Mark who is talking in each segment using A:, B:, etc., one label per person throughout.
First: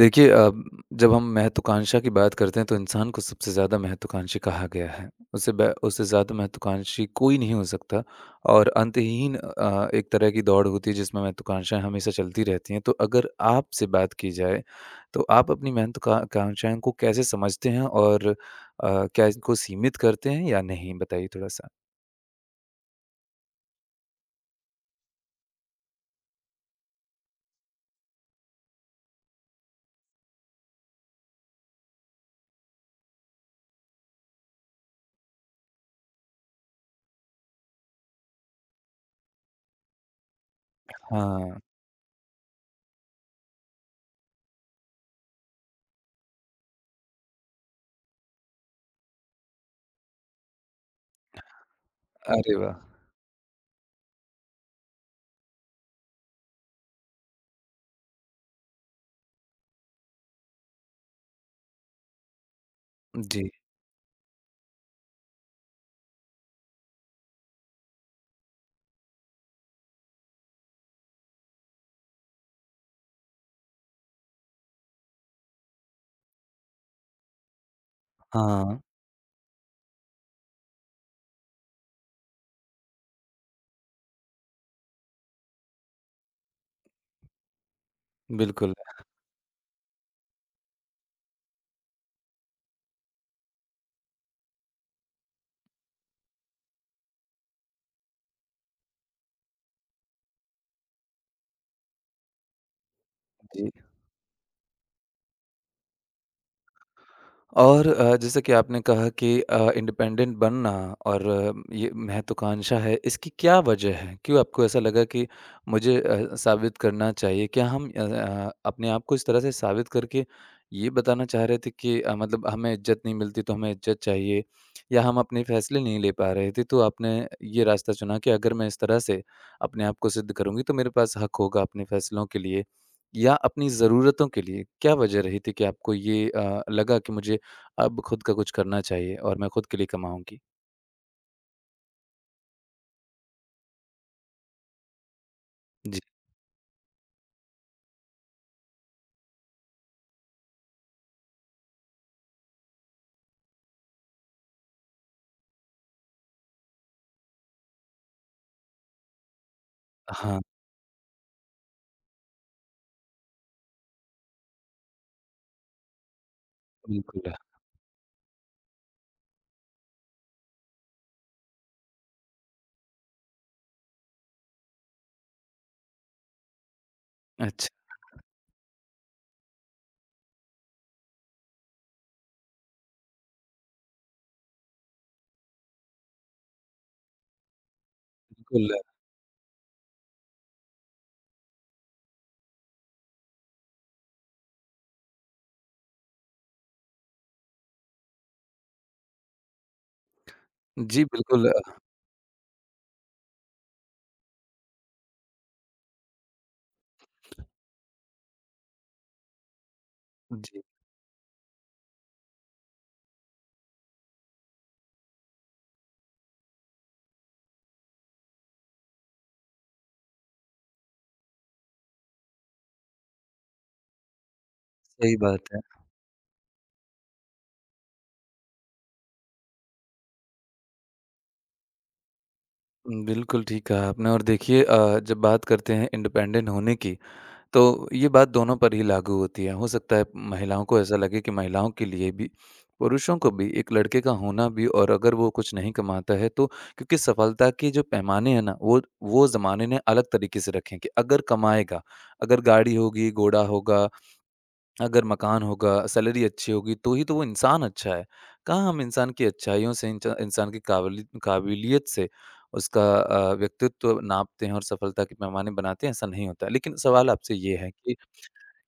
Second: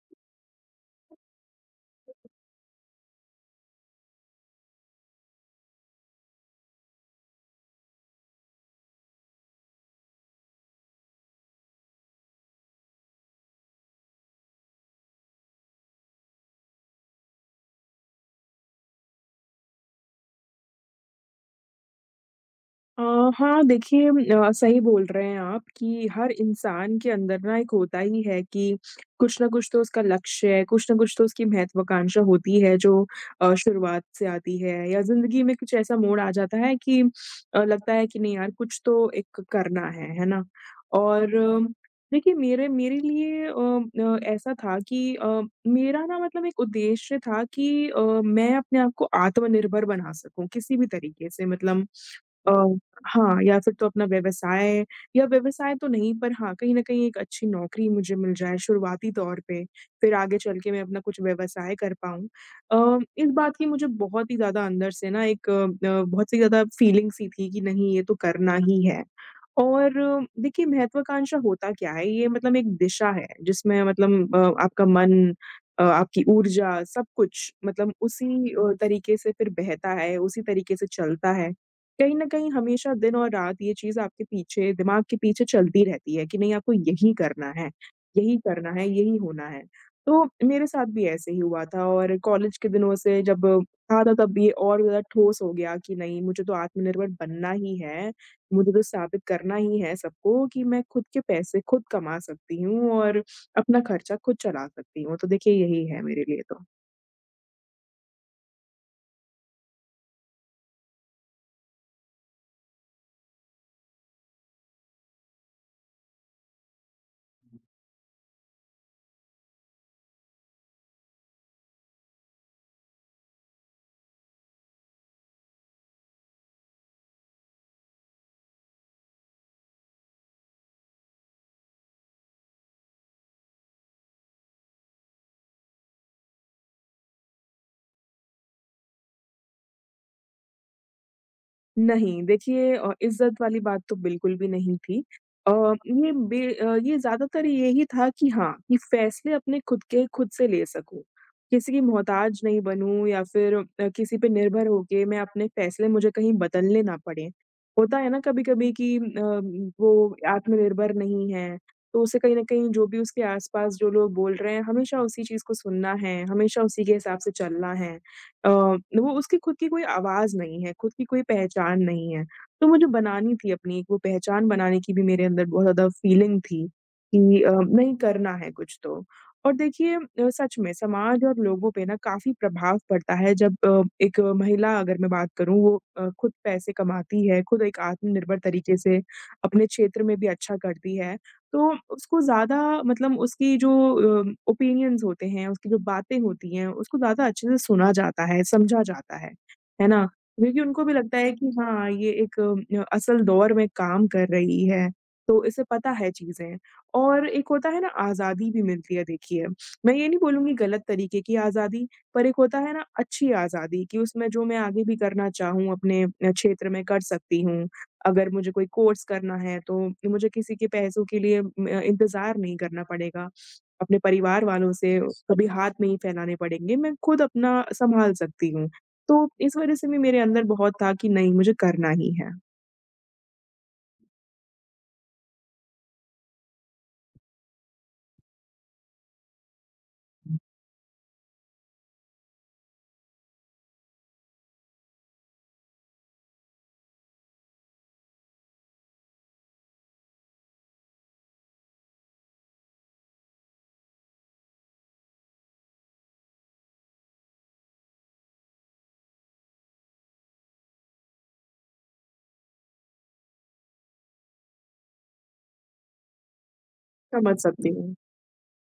A: देखिए जब हम महत्वाकांक्षा की बात करते हैं तो इंसान को सबसे ज़्यादा महत्वाकांक्षी कहा गया है। उससे ज़्यादा महत्वाकांक्षी कोई नहीं हो सकता और अंतहीन, एक तरह की दौड़ होती है जिसमें महत्वाकांक्षाएँ हमेशा चलती रहती हैं। तो अगर आपसे बात की जाए तो आप अपनी महत्वाका कांक्षाओं को कैसे समझते हैं और क्या इनको सीमित करते हैं या नहीं? बताइए थोड़ा-सा।
B: अ, हाँ, देखिए सही बोल रहे हैं आप कि हर इंसान के अंदर ना एक होता ही है कि कुछ न कुछ तो उसका लक्ष्य है, कुछ न कुछ तो उसकी महत्वाकांक्षा होती है जो शुरुआत से आती है या ज़िंदगी में कुछ ऐसा मोड़ आ जाता है कि लगता है कि नहीं यार कुछ तो एक करना है ना? और
A: हाँ,
B: देखिए मेरे मेरे लिए ऐसा था कि मेरा ना मतलब एक उद्देश्य था कि मैं अपने आप को आत्मनिर्भर बना सकूँ किसी भी तरीके से मतलब अ
A: अरे वाह!
B: हाँ, या फिर तो अपना व्यवसाय या व्यवसाय तो नहीं पर हाँ, कहीं न कहीं एक अच्छी नौकरी मुझे मिल जाए शुरुआती तौर पे, फिर आगे चल के मैं अपना कुछ व्यवसाय कर पाऊँ। अ, इस
A: जी,
B: बात की मुझे बहुत ही ज़्यादा अंदर से ना एक बहुत ही ज़्यादा फीलिंग सी थी कि नहीं ये तो करना ही है। और देखिए महत्वाकांक्षा होता क्या है? ये मतलब एक दिशा है जिसमें मतलब आपका मन आपकी ऊर्जा सब कुछ मतलब उसी
A: हाँ,
B: तरीके से फिर बहता है, उसी तरीके से चलता है। कहीं न कहीं हमेशा दिन और रात ये चीज़ आपके पीछे दिमाग के पीछे चलती रहती है कि नहीं आपको यही करना है, यही करना
A: बिल्कुल।
B: है, यही होना है। तो मेरे साथ भी ऐसे ही हुआ था और कॉलेज के दिनों से जब था तब ये और ज़्यादा ठोस हो गया कि नहीं मुझे तो आत्मनिर्भर बनना ही है, मुझे तो साबित करना ही है सबको कि मैं खुद के पैसे खुद कमा सकती हूँ और
A: जी।
B: अपना खर्चा खुद चला सकती हूँ। तो देखिए यही है मेरे लिए तो।
A: और जैसे कि आपने कहा कि इंडिपेंडेंट बनना और ये महत्वाकांक्षा है, इसकी क्या वजह है? क्यों आपको ऐसा लगा कि मुझे साबित करना चाहिए? क्या हम अपने आप को इस तरह से साबित करके ये बताना चाह रहे थे कि मतलब हमें इज़्ज़त नहीं मिलती तो हमें इज़्ज़त चाहिए या हम अपने फैसले नहीं ले पा रहे थे तो आपने ये रास्ता चुना कि अगर मैं इस तरह से अपने आप को सिद्ध करूँगी तो मेरे पास हक होगा अपने फैसलों के लिए या अपनी ज़रूरतों के लिए। क्या वजह रही थी कि आपको ये लगा कि मुझे अब खुद का कुछ करना चाहिए और मैं खुद के लिए कमाऊँगी।
B: नहीं, देखिए इज़्ज़त वाली बात तो बिल्कुल भी नहीं थी। अ,
A: जी।
B: ये ज़्यादातर यही था कि हाँ, कि फ़ैसले अपने खुद के खुद से ले सकूँ। किसी की मोहताज नहीं बनूँ या फिर किसी पे निर्भर होके मैं अपने फ़ैसले मुझे कहीं बदलने ना पड़ें। होता है ना कभी-कभी कि वो
A: हाँ,
B: आत्मनिर्भर नहीं है, तो उसे कहीं न कहीं जो भी उसके आस-पास जो लोग बोल रहे हैं, हमेशा उसी चीज़ को सुनना है, हमेशा उसी के हिसाब
A: बिल्कुल।
B: से चलना है। वो उसकी खुद की कोई आवाज़ नहीं है, खुद की कोई पहचान नहीं है। तो मुझे बनानी थी अपनी एक वो पहचान बनाने की भी मेरे अंदर बहुत ज़्यादा फीलिंग थी कि
A: अच्छा,
B: नहीं करना है कुछ तो। और देखिए सच में समाज और लोगों पे ना काफ़ी प्रभाव पड़ता है जब एक महिला अगर मैं बात करूँ वो खुद पैसे कमाती है, खुद एक आत्मनिर्भर
A: बिल्कुल।
B: तरीके से अपने क्षेत्र में भी अच्छा करती है। तो उसको ज़्यादा मतलब उसकी जो ओपिनियंस होते हैं, उसकी जो बातें होती हैं, उसको ज़्यादा अच्छे से सुना जाता है, समझा जाता है ना? क्योंकि उनको भी
A: जी,
B: लगता है
A: बिल्कुल
B: कि हाँ, ये एक असल दौर में काम कर रही है, तो इसे पता है चीज़ें। और एक होता है ना आज़ादी भी मिलती है देखिए, मैं ये नहीं बोलूँगी
A: जी,
B: गलत तरीके की आज़ादी, पर एक होता है ना अच्छी आज़ादी कि उसमें जो मैं आगे भी करना चाहूँ अपने क्षेत्र में कर सकती हूँ। अगर मुझे कोई कोर्स करना है तो मुझे किसी के पैसों के लिए म इंतज़ार नहीं करना पड़ेगा। अपने परिवार वालों से
A: सही
B: कभी
A: बात है।
B: हाथ नहीं फैलाने पड़ेंगे, मैं खुद अपना सँभाल सकती हूँ। तो इस वज़ह से भी मेरे अंदर बहुत था कि नहीं मुझे करना ही है।
A: बिल्कुल ठीक कहा आपने और देखिए जब बात करते हैं इंडिपेंडेंट होने की, तो ये बात दोनों पर ही लागू होती है। हो सकता है महिलाओं को ऐसा लगे कि महिलाओं के लिए भी, पुरुषों को भी एक लड़के का होना भी और अगर वो कुछ नहीं कमाता है तो क्योंकि सफलता के जो पैमाने हैं ना, वो ज़माने ने अलग तरीके से रखे हैं कि अगर कमाएगा, अगर गाड़ी होगी, घोड़ा होगा अगर मकान होगा, सैलरी अच्छी होगी, तो ही तो वो इंसान अच्छा है। कहाँ हम इंसान की अच्छाइयों से, इंचा इंसान की काबिलियत से उसका व्यक्तित्व नापते हैं और सफलता के पैमाने बनाते हैं, ऐसा नहीं होता है। लेकिन सवाल आपसे
B: समझ
A: ये है
B: सकती हूँ।
A: कि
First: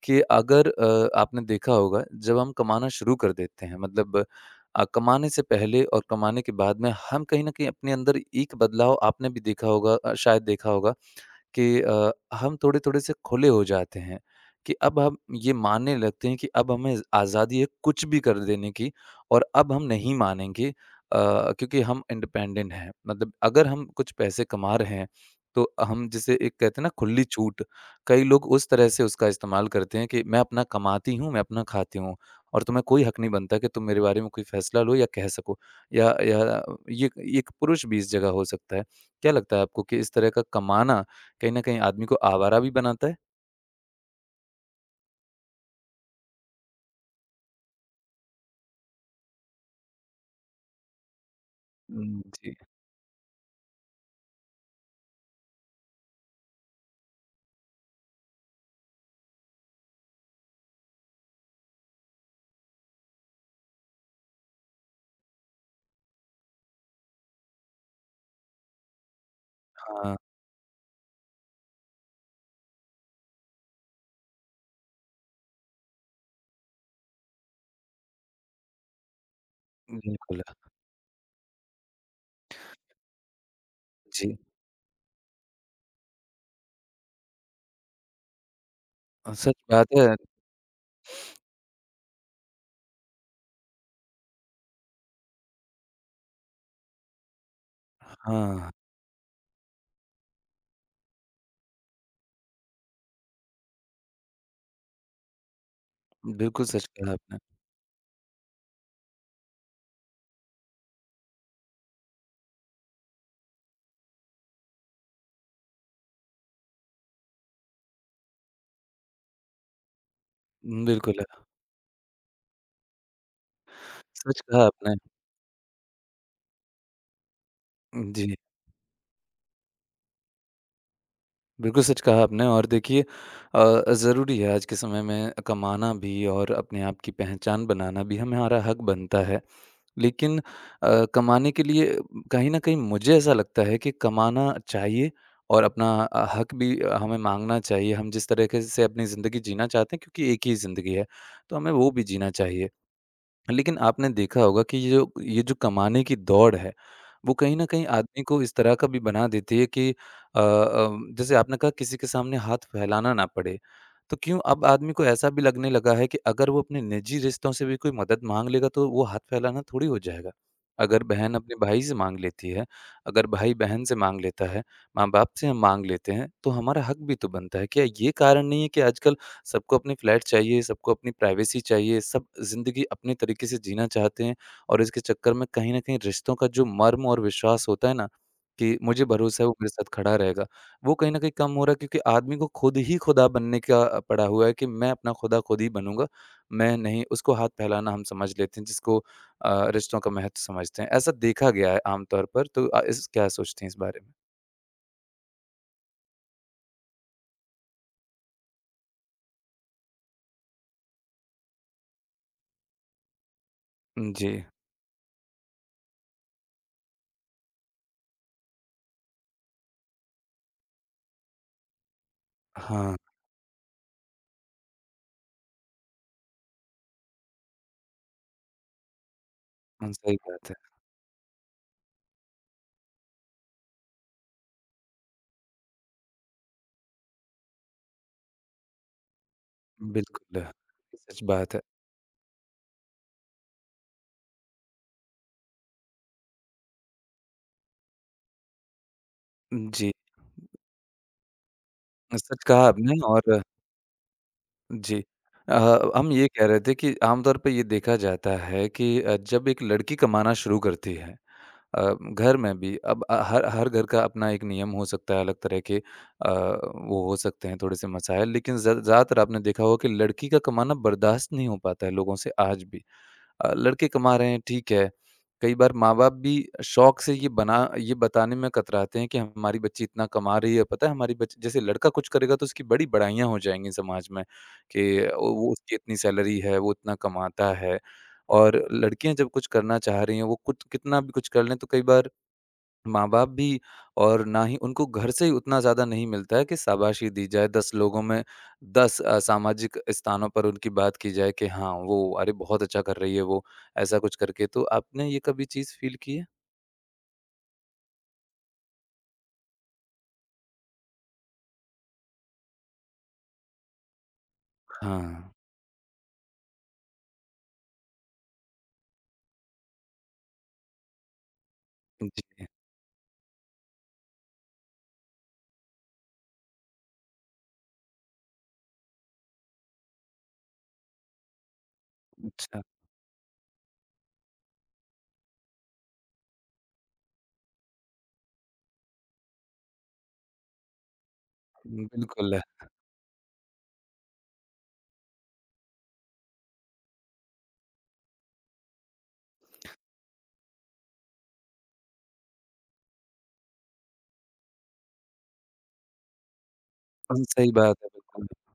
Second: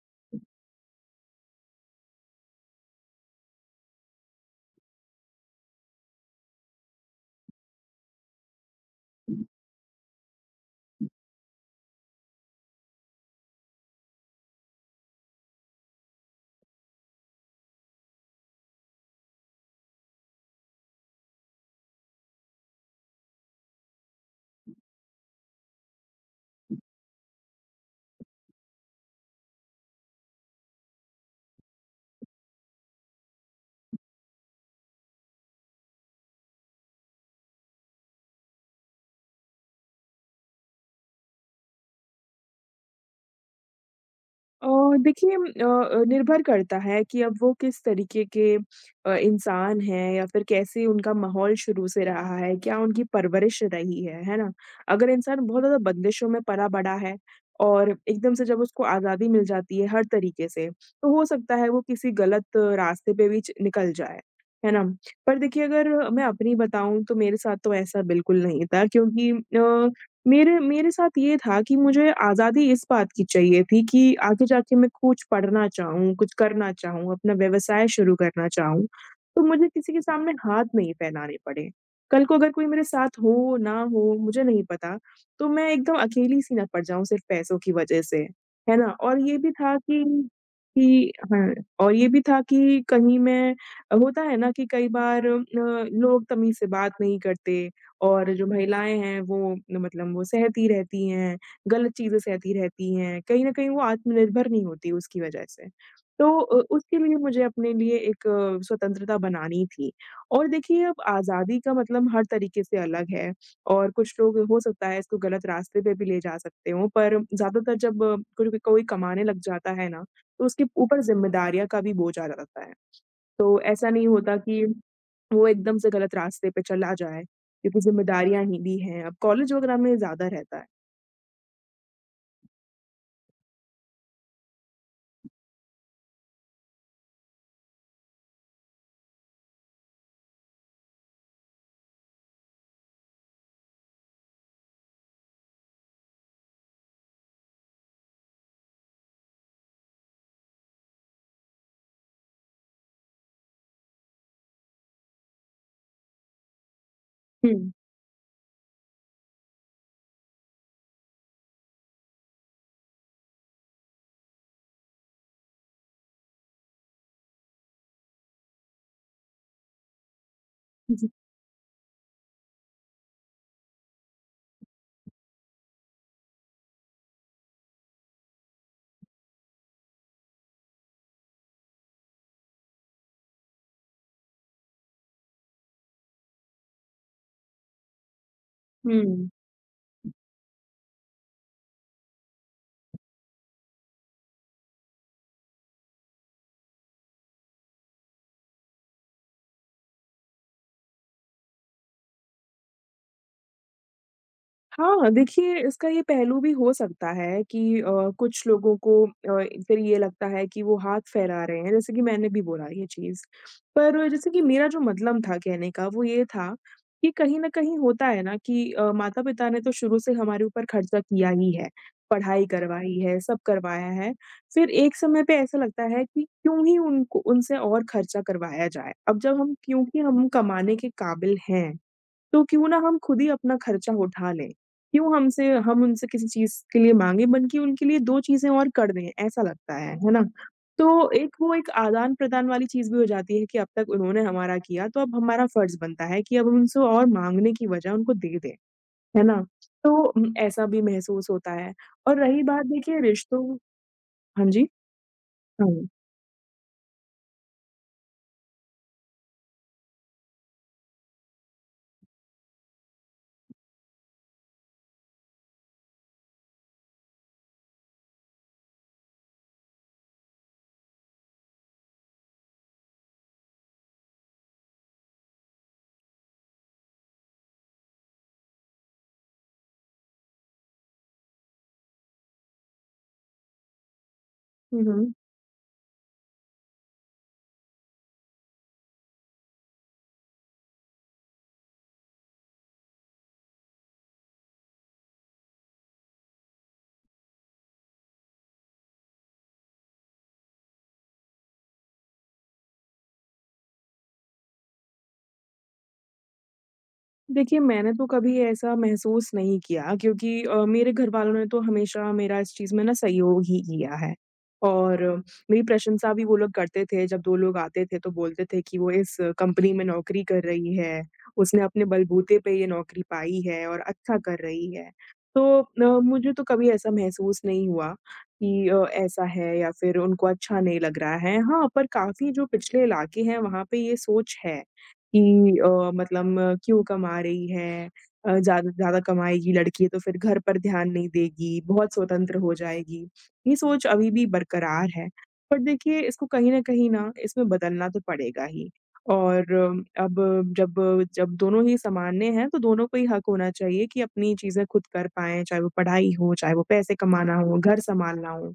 A: अगर आपने देखा होगा, जब हम कमाना शुरू कर देते हैं, मतलब कमाने से पहले और कमाने के बाद में हम कहीं न कहीं अपने अंदर एक बदलाव आपने भी देखा होगा, शायद देखा होगा कि हम थोड़े-थोड़े से खुले हो जाते हैं, कि अब हम ये मानने लगते हैं कि अब हमें आज़ादी है कुछ भी कर देने की और अब हम नहीं मानेंगे, क्योंकि हम इंडिपेंडेंट हैं। मतलब अगर हम कुछ पैसे कमा रहे हैं, तो हम जिसे एक कहते हैं ना खुली छूट, कई लोग उस तरह से उसका इस्तेमाल करते हैं कि मैं अपना कमाती हूँ, मैं अपना खाती हूँ और तुम्हें कोई हक नहीं बनता कि तुम मेरे बारे में कोई फैसला लो या कह सको, या ये एक पुरुष भी इस जगह हो सकता है। क्या लगता है आपको कि इस तरह का कमाना कहीं न कहीं आदमी को आवारा भी बनाता है।
B: अ, देखिए निर्भर करता है कि अब वो किस तरीके के इंसान हैं या फिर कैसे उनका माहौल शुरू से
A: हुँ,
B: रहा है,
A: जी।
B: क्या उनकी परवरिश रही है ना? अगर इंसान बहुत ज़्यादा बंदिशों में पला-बड़ा है और एकदम से जब उसको आज़ादी मिल जाती है हर तरीके से, तो हो सकता है वो किसी गलत रास्ते पे भी च निकल जाए, है ना? पर देखिए अगर मैं अपनी बताऊँ तो मेरे साथ तो ऐसा बिल्कुल नहीं था क्योंकि
A: हाँ,
B: मेरे मेरे साथ ये था कि मुझे आज़ादी इस बात की चाहिए थी कि आगे जाके मैं कुछ पढ़ना चाहूँ, कुछ करना चाहूँ, अपना व्यवसाय शुरू करना चाहूँ, तो मुझे किसी के सामने
A: बिल्कुल।
B: हाथ नहीं फैलाने पड़े। कल को अगर कोई मेरे साथ हो, ना हो,
A: जी,
B: मुझे नहीं पता, तो मैं एकदम अकेली-सी ना पड़ जाऊँ सिर्फ़ पैसों की वजह से, है ना? और ये भी
A: सच
B: था
A: बात है।
B: कि हाँ, और ये भी था कि कहीं मैं होता है ना कि कई बार लोग तमीज़ से बात नहीं करते और जो
A: हाँ,
B: महिलाएँ हैं वो मतलब वो सहती रहती हैं, गलत चीज़ें सहती रहती हैं, कहीं न कहीं वो आत्मनिर्भर नहीं होती उसकी वजह से। तो
A: बिल्कुल सच
B: उसके
A: कहा
B: लिए
A: आपने।
B: मुझे अपने लिए एक स्वतंत्रता बनानी थी और देखिए अब आज़ादी का मतलब हर तरीके से अलग है और कुछ लोग हो सकता है इसको गलत रास्ते पे भी ले जा सकते हों, पर ज़्यादातर जब कोई भी कोई कमाने लग जाता है ना, तो उसके ऊपर
A: बिल्कुल,
B: ज़िम्मेदारियाँ का भी बोझ आ जाता है। तो ऐसा नहीं होता
A: सच
B: कि
A: कहा आपने।
B: वो एकदम से गलत रास्ते पे चला जाए, क्योंकि
A: जी,
B: ज़िम्मेदारियाँ ही भी हैं। अब कॉलेज वगैरह में ज़्यादा रहता है।
A: बिल्कुल सच कहा आपने और देखिए ज़रूरी है आज के समय में कमाना भी और अपने आप की पहचान बनाना भी हमारा हक बनता है। लेकिन कमाने के लिए कहीं न कहीं मुझे ऐसा लगता है कि कमाना चाहिए और अपना हक भी हमें माँगना चाहिए। हम जिस तरीके से अपनी ज़िंदगी जीना चाहते हैं क्योंकि एक ही ज़िंदगी है, तो हमें वो भी जीना चाहिए। लेकिन आपने देखा होगा कि ये जो कमाने की दौड़ है, वो कहीं न
B: हुँ।
A: कहीं आदमी को इस तरह का भी बना देती है कि जैसे आपने कहा किसी के सामने हाथ फैलाना ना पड़े। तो क्यों अब आदमी को ऐसा भी लगने लगा है कि अगर वो अपने निजी रिश्तों से भी कोई मदद माँग लेगा तो वो हाथ फैलाना थोड़ी हो जाएगा।
B: हुँ,
A: अगर
B: हुँ।
A: बहन अपने भाई से माँग लेती है, अगर भाई बहन से माँग लेता है, माँ-बाप से हम माँग लेते हैं, तो हमारा हक भी तो बनता है। क्या ये कारण नहीं है कि आजकल सबको अपनी फ्लैट चाहिए, सबको अपनी प्राइवेसी चाहिए, सब ज़िंदगी अपने तरीके से जीना चाहते हैं और इसके चक्कर में कहीं न कहीं रिश्तों का जो मर्म और विश्वास होता है ना, कि मुझे
B: हुँ।
A: भरोसा है वो मेरे साथ खड़ा रहेगा, वो कहीं न कहीं कम हो रहा है क्योंकि आदमी को खुद ही खुदा बनने का पड़ा हुआ है कि मैं अपना खुदा खुद ही बनूँगा, मैं नहीं उसको हाथ फैलाना हम समझ लेते हैं जिसको रिश्तों का महत्व समझते हैं। ऐसा देखा गया है आम तौर पर तो इस क्या सोचते हैं इस बारे में?
B: हाँ, देखिए इसका ये पहलू भी हो सकता है कि कुछ लोगों को फिर ये लगता है कि वो हाथ फैला रहे हैं, जैसे कि मैंने भी बोला ये चीज़। पर जैसे
A: जी।
B: कि मेरा जो मतलब था कहने का वो ये था कि कहीं न कहीं होता है ना कि माता-पिता ने तो शुरू से हमारे ऊपर खर्चा किया ही है, पढ़ाई करवाई
A: हाँ,
B: है, सब करवाया है। फिर एक समय पे ऐसा लगता है कि क्यों ही उनको उनसे और खर्चा करवाया जाए? अब जब हम
A: हाँ,
B: क्योंकि
A: सही
B: हम
A: बात है।
B: कमाने के काबिल हैं। तो क्यों ना हम खुद ही अपना खर्चा उठा लें? क्यों हमसे हम उनसे किसी चीज़ के लिए माँगे बल्कि उनके लिए 2 चीज़ें और कर दें, ऐसा लगता है ना?
A: बिल्कुल,
B: तो
A: सच
B: एक वो
A: बात है।
B: एक आदान-प्रदान वाली चीज़ भी हो जाती है कि अब तक उन्होंने हमारा किया, तो अब हमारा फ़र्ज़ बनता है कि अब उनसे और माँगने की बजाय उनको दे दें, है ना?
A: जी।
B: तो ऐसा भी महसूस होता है और रही
A: सच
B: बात
A: कहा
B: देखिए
A: आपने और
B: रिश्तों हाँ जी,
A: जी। अ,
B: हाँ।
A: हम ये कह रहे थे कि आम तौर पे ये देखा जाता है कि जब एक लड़की कमाना शुरू करती है, अ, घर में भी अब हर हर घर का अपना एक नियम हो सकता है, अलग तरह के वो हो सकते हैं थोड़े से मसाइल लेकिन ज़्यादातर आपने देखा होगा कि लड़की का कमाना बर्दाश्त नहीं हो पाता है लोगों से आज भी। लड़के कमा रहे हैं ठीक है, कई बार माँ-बाप भी शौक से ये बताने में कतराते हैं कि हमारी बच्ची इतना कमा रही है, पता है हमारी बच्ची जैसे लड़का कुछ करेगा तो उसकी बड़ी बड़ाइयाँ हो जाएँगी समाज में
B: हुँ,
A: कि
B: हुँ।
A: वो उसकी इतनी सैलरी है, वो इतना कमाता है और लड़कियाँ जब कुछ करना चाह रही हैं, वो कुछ कितना भी कुछ कर लें तो कई बार माँ-बाप भी और ना ही उनको घर से ही उतना ज़्यादा नहीं मिलता है कि शाबाशी दी जाए, 10 लोगों में, 10 सामाजिक स्थानों पर उनकी बात की जाए कि हाँ, वो अरे! बहुत अच्छा कर रही है वो, ऐसा कुछ करके। तो आपने ये कभी चीज़ फ़ील की है?
B: देखिए, मैंने तो कभी ऐसा महसूस नहीं किया क्योंकि मेरे घरवालों ने तो हमेशा मेरा इस चीज़ में ना सहयोग ही किया है
A: हाँ।
B: और मेरी प्रशंसा भी वो लोग करते थे। जब 2 लोग आते थे तो बोलते थे कि वो इस कंपनी में नौकरी कर रही है, उसने अपने बलबूते
A: जी।
B: पे ये नौकरी पाई है और अच्छा कर रही है। तो मुझे तो कभी ऐसा महसूस नहीं हुआ कि ऐसा है या फिर उनको अच्छा नहीं लग रहा है। हाँ, पर काफ़ी जो
A: अच्छा।
B: पिछले इलाके हैं वहाँ पे ये सोच है। कि मतलब क्यों कमा रही है ज़्यादा से ज़्यादा कमाएगी लड़की तो फिर घर पर ध्यान नहीं देगी, बहुत स्वतंत्र
A: बिल्कुल।
B: हो जाएगी। ये सोच अभी भी बरकरार है। पर देखिए इसको कहीं न कहीं ना इसमें बदलना तो पड़ेगा ही और अब जब जब दोनों ही समान्य हैं तो दोनों को ही हक होना चाहिए कि अपनी चीज़ें खुद कर पाएँ, चाहे वो पढ़ाई हो, चाहे वो पैसे कमाना
A: सही
B: हो,
A: बात
B: घर
A: है, बिल्कुल।
B: सँभालना हो।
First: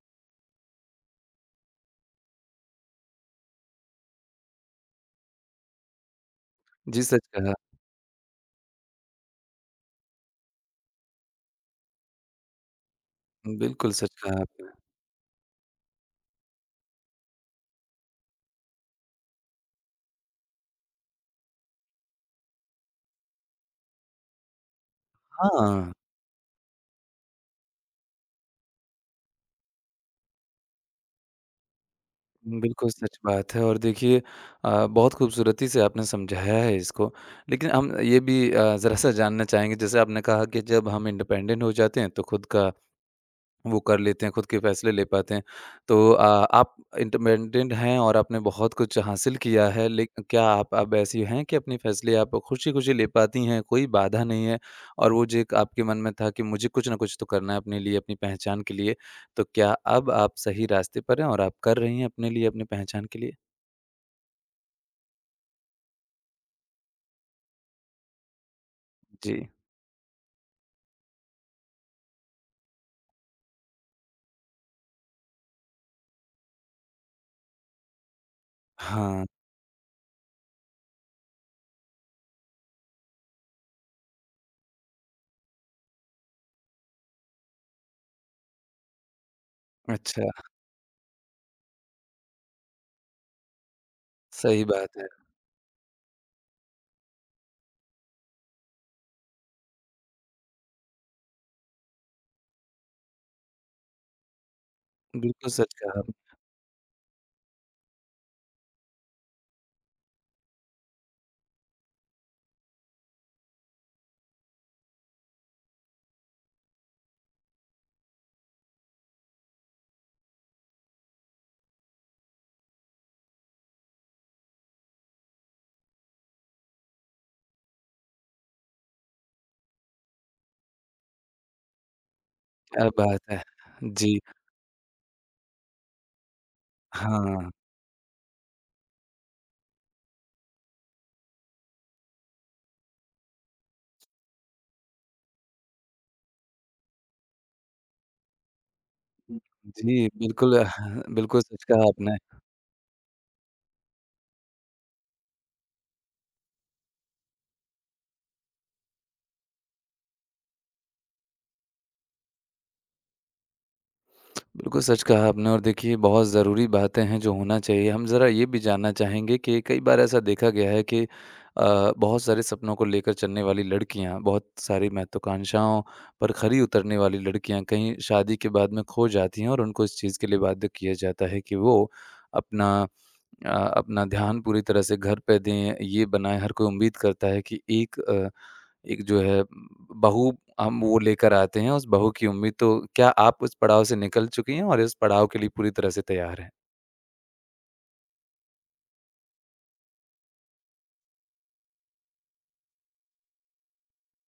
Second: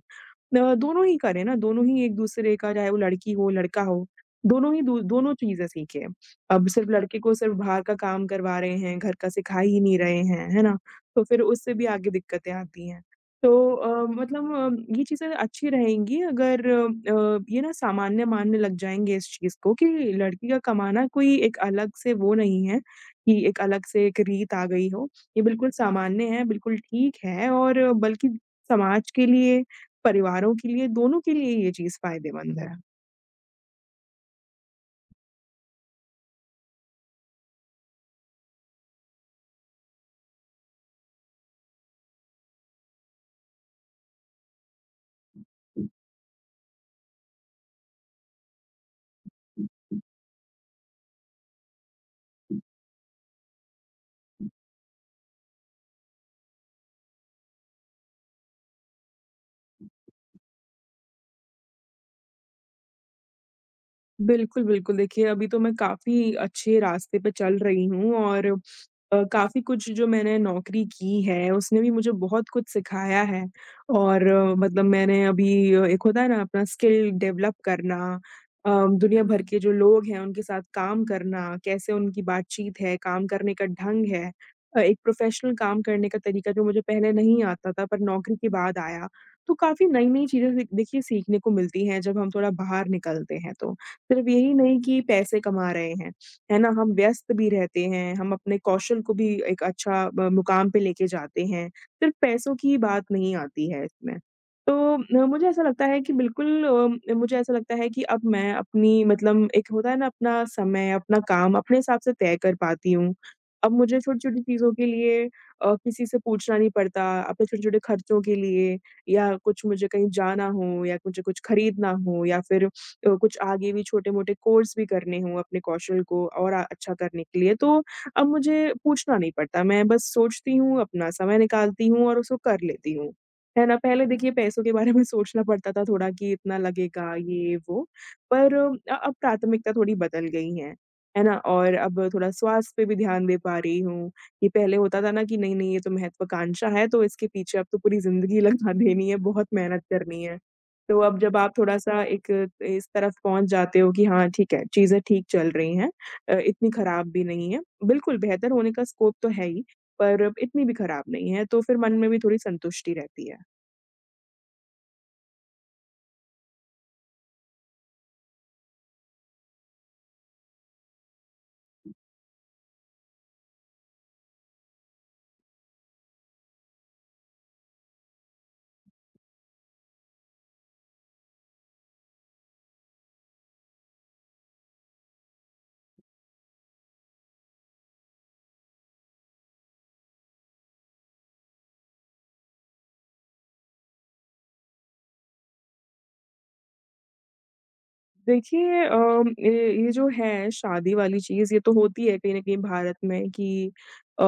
B: दोनों ही करें ना, दोनों ही एक-दूसरे का चाहे वो लड़की हो, लड़का हो, दोनों ही दू दोनों चीज़ें सीखें। अब सिर्फ
A: जी,
B: लड़के
A: सच
B: को सिर्फ
A: कहा।
B: बाहर का काम करवा रहे हैं, घर का सिखा ही नहीं रहे हैं, है ना? तो फिर उससे भी आगे दिक्कतें आती हैं। तो
A: बिल्कुल सच कहा
B: मतलब
A: आपने।
B: ये चीज़ें अच्छी रहेंगी अगर ये ना सामान्य मानने लग जाएँगे इस चीज़ को कि लड़की का कमाना कोई एक अलग से वो नहीं है कि एक अलग से एक रीत आ गई हो। ये बिल्कुल
A: हाँ।
B: सामान्य है, बिल्कुल ठीक है और बल्कि समाज के लिए परिवारों के लिए, दोनों के लिए ये चीज़ फ़ायदेमंद है।
A: बिल्कुल सच बात है और देखिए बहुत खूबसूरती से आपने समझाया है इसको। लेकिन हम ये भी ज़रा-सा जानना चाहेंगे जैसे आपने कहा कि जब हम इंडिपेंडेंट हो जाते हैं तो खुद का वो कर लेते हैं, खुद के फ़ैसले ले पाते हैं। तो आप इंडिपेंडेंट हैं और आपने बहुत कुछ हासिल किया है, लेक क्या आप अब ऐसी हैं कि अपने फ़ैसले आप खुशी-खुशी ले पाती हैं, कोई बाधा नहीं है और वो जो एक आपके मन में था कि मुझे कुछ न कुछ तो करना है अपने लिए, अपनी पहचान के लिए, तो क्या अब आप सही रास्ते पर हैं और आप कर रही हैं अपने लिए, अपनी पहचान के लिए?
B: बिल्कुल, बिल्कुल। देखिए, अभी तो मैं काफ़ी अच्छे रास्ते पे चल रही हूँ और
A: जी।
B: काफ़ी कुछ जो मैंने नौकरी की है, उसने भी मुझे बहुत कुछ सिखाया है और मतलब मैंने अभी एक होता है ना अपना स्किल डेवलप करना दुनिया
A: हाँ,
B: भर के जो लोग हैं, उनके साथ काम करना, कैसे उनकी बातचीत है, काम करने का ढंग है एक प्रोफ़ेशनल काम करने का तरीका जो मुझे पहले नहीं आता था, पर नौकरी के बाद आया। तो काफ़ी नई-नई
A: अच्छा,
B: चीज़ें दे देखिए सीखने को मिलती हैं, जब हम थोड़ा बाहर निकलते हैं तो। सिर्फ यही
A: सही
B: नहीं
A: बात
B: कि
A: है।
B: पैसे कमा रहे हैं, है ना? हम व्यस्त भी रहते हैं, हम अपने कौशल को भी एक अच्छा मुकाम पे लेके जाते हैं, सिर्फ पैसों की बात नहीं आती है इसमें। तो अ, मुझे
A: बिल्कुल
B: ऐसा
A: सच
B: लगता
A: कहा
B: है कि
A: आपने,
B: बिल्कुल मुझे ऐसा लगता है कि अब मैं अपनी मतलब एक होता है ना अपना समय, अपना काम अपने हिसाब से तय कर पाती हूँ। अब मुझे छोटी-छोटी चीज़ों के लिए किसी से पूछना नहीं पड़ता, अपने छोटे-छोटे खर्चों के लिए या कुछ मुझे कहीं जाना हो या मुझे कुछ खरीदना हो या फिर कुछ आगे भी छोटे-मोटे कोर्स भी करने हों अपने कौशल को और अच्छा करने के लिए, तो अब मुझे पूछना नहीं पड़ता। मैं बस सोचती हूँ, अपना समय निकालती हूँ और उसको कर
A: क्या
B: लेती हूँ।
A: बात है!
B: है ना? पहले
A: जी,
B: देखिए पैसों के बारे में सोचना पड़ता था थोड़ा कि इतना लगेगा,
A: हाँ।
B: ये वो, पर अब प्राथमिकता थोड़ी बदल गई हैं। है ना? और अब थोड़ा स्वास्थ्य पे भी ध्यान दे पा रही हूँ, कि पहले होता था ना कि नहीं-नहीं ये तो महत्वाकांक्षा है, तो इसके पीछे अब तो पूरी ज़िंदगी लगा देनी है, बहुत मेहनत
A: जी,
B: करनी है।
A: बिल्कुल,
B: तो
A: हाँ,
B: अब जब
A: बिल्कुल
B: आप
A: सच कहा
B: थोड़ा-सा
A: आपने।
B: एक इस तरफ पहुँच जाते हो कि हाँ, ठीक है, चीज़ें ठीक चल रही हैं इतनी खराब भी नहीं है। बिल्कुल, बेहतर होने का स्कोप तो है ही, पर इतनी भी खराब नहीं है, तो फिर मन में भी थोड़ी संतुष्टि रहती है।
A: बिल्कुल सच कहा आपने और देखिए बहुत ज़रूरी बातें हैं जो होना चाहिए। हम ज़रा ये भी जानना चाहेंगे कि कई बार ऐसा देखा गया है कि बहुत सारे सपनों को लेकर चलने वाली लड़कियाँ, बहुत सारी महत्वाकांक्षाओं पर खरी उतरने वाली लड़कियाँ कहीं शादी के बाद में खो जाती हैं और उनको इस चीज़ के लिए बाध्य किया जाता है कि वो अपना अपना ध्यान पूरी तरह से घर पे दें। ये बनाएँ हर कोई उम्मीद करता है कि एक जो है बहू हम वो लेकर आते हैं, उस बहू की उम्मीद तो क्या आप उस पड़ाव से निकल चुकी हैं और इस पड़ाव के लिए पूरी तरह से तैयार हैं?
B: देखिए ये जो है शादी वाली चीज़ ये तो होती है कहीं न कहीं भारत में कि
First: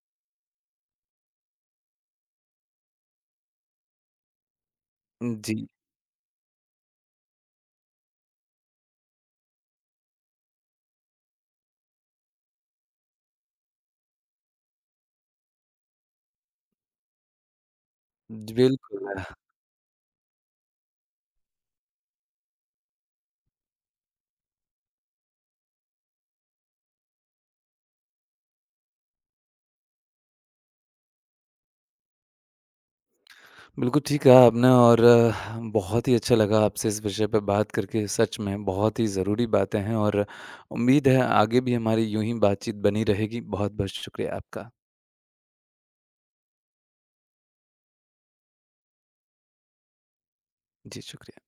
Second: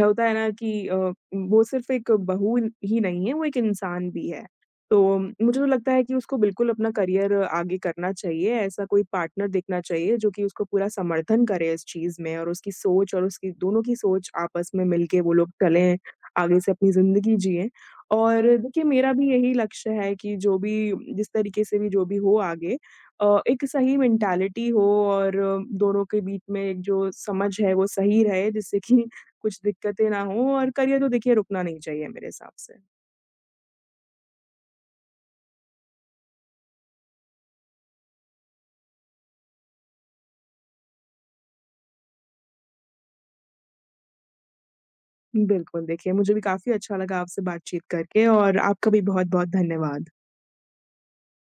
B: होता है ना कि वो सिर्फ़ एक बहू ही नहीं है, वो एक इंसान भी है। तो मुझे तो
A: जी,
B: लगता है कि उसको बिल्कुल अपना करियर आगे करना चाहिए, ऐसा कोई पार्टनर देखना चाहिए जो कि उसको पूरा समर्थन करे इस चीज़ में और उसकी सोच और उसकी दोनों की सोच आपस में मिल के वो लोग चलें, आगे से अपनी ज़िंदगी जिएँ।
A: जी,
B: और देखिए मेरा
A: बिल्कुल।
B: भी यही लक्ष्य है कि जो भी जिस तरीके से भी जो भी हो आगे एक सही मेंटालिटी हो और दोनों के बीच में एक जो समझ है वो सही रहे जिससे कि कुछ दिक्कतें ना हो और करियर तो देखिए रुकना नहीं चाहिए मेरे हिसाब से।
A: बिल्कुल ठीक कहा आपने और बहुत ही अच्छा लगा आपसे इस विषय पे बात करके, सच में बहुत ही ज़रूरी बातें हैं और उम्मीद है आगे भी हमारी यूँ ही बातचीत बनी रहेगी। बहुत-बहुत शुक्रिया आपका।
B: बिल्कुल, देखिए मुझे भी काफ़ी अच्छा लगा आपसे बातचीत करके और आपका भी बहुत-बहुत धन्यवाद।
A: जी, शुक्रिया।